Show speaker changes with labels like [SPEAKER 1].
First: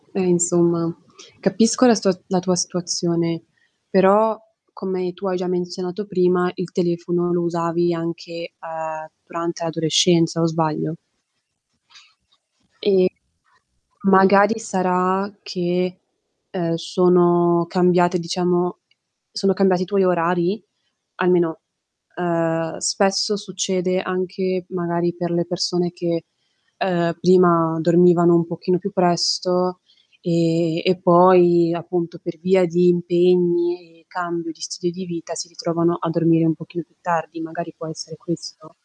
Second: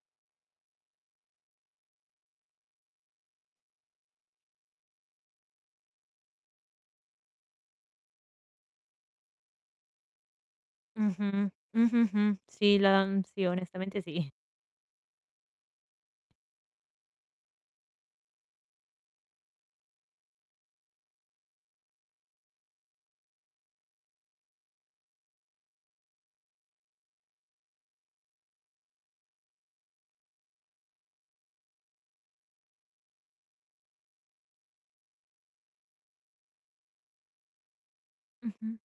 [SPEAKER 1] Eh insomma, capisco la stua la tua situazione, però, come tu hai già menzionato prima, il telefono lo usavi anche, uhm, durante l'adolescenza, o sbaglio?
[SPEAKER 2] Mh-mh. Mh-mh-mh. Sì, la
[SPEAKER 1] Ehm,
[SPEAKER 2] mhmm, sì, onestamente sì.
[SPEAKER 1] magari sarà che, ehm, sono cambiate diciamo sono cambiati i tuoi orari? Almeno, ehm, spesso succede anche, magari, per le persone che, ehm, prima dormivano un pochino più presto, ehm, e poi appunto per via di impegni, cambio di stile di vita, si ritrovano a dormire un pochino più tardi, magari può essere questo.
[SPEAKER 2] Mh-mh.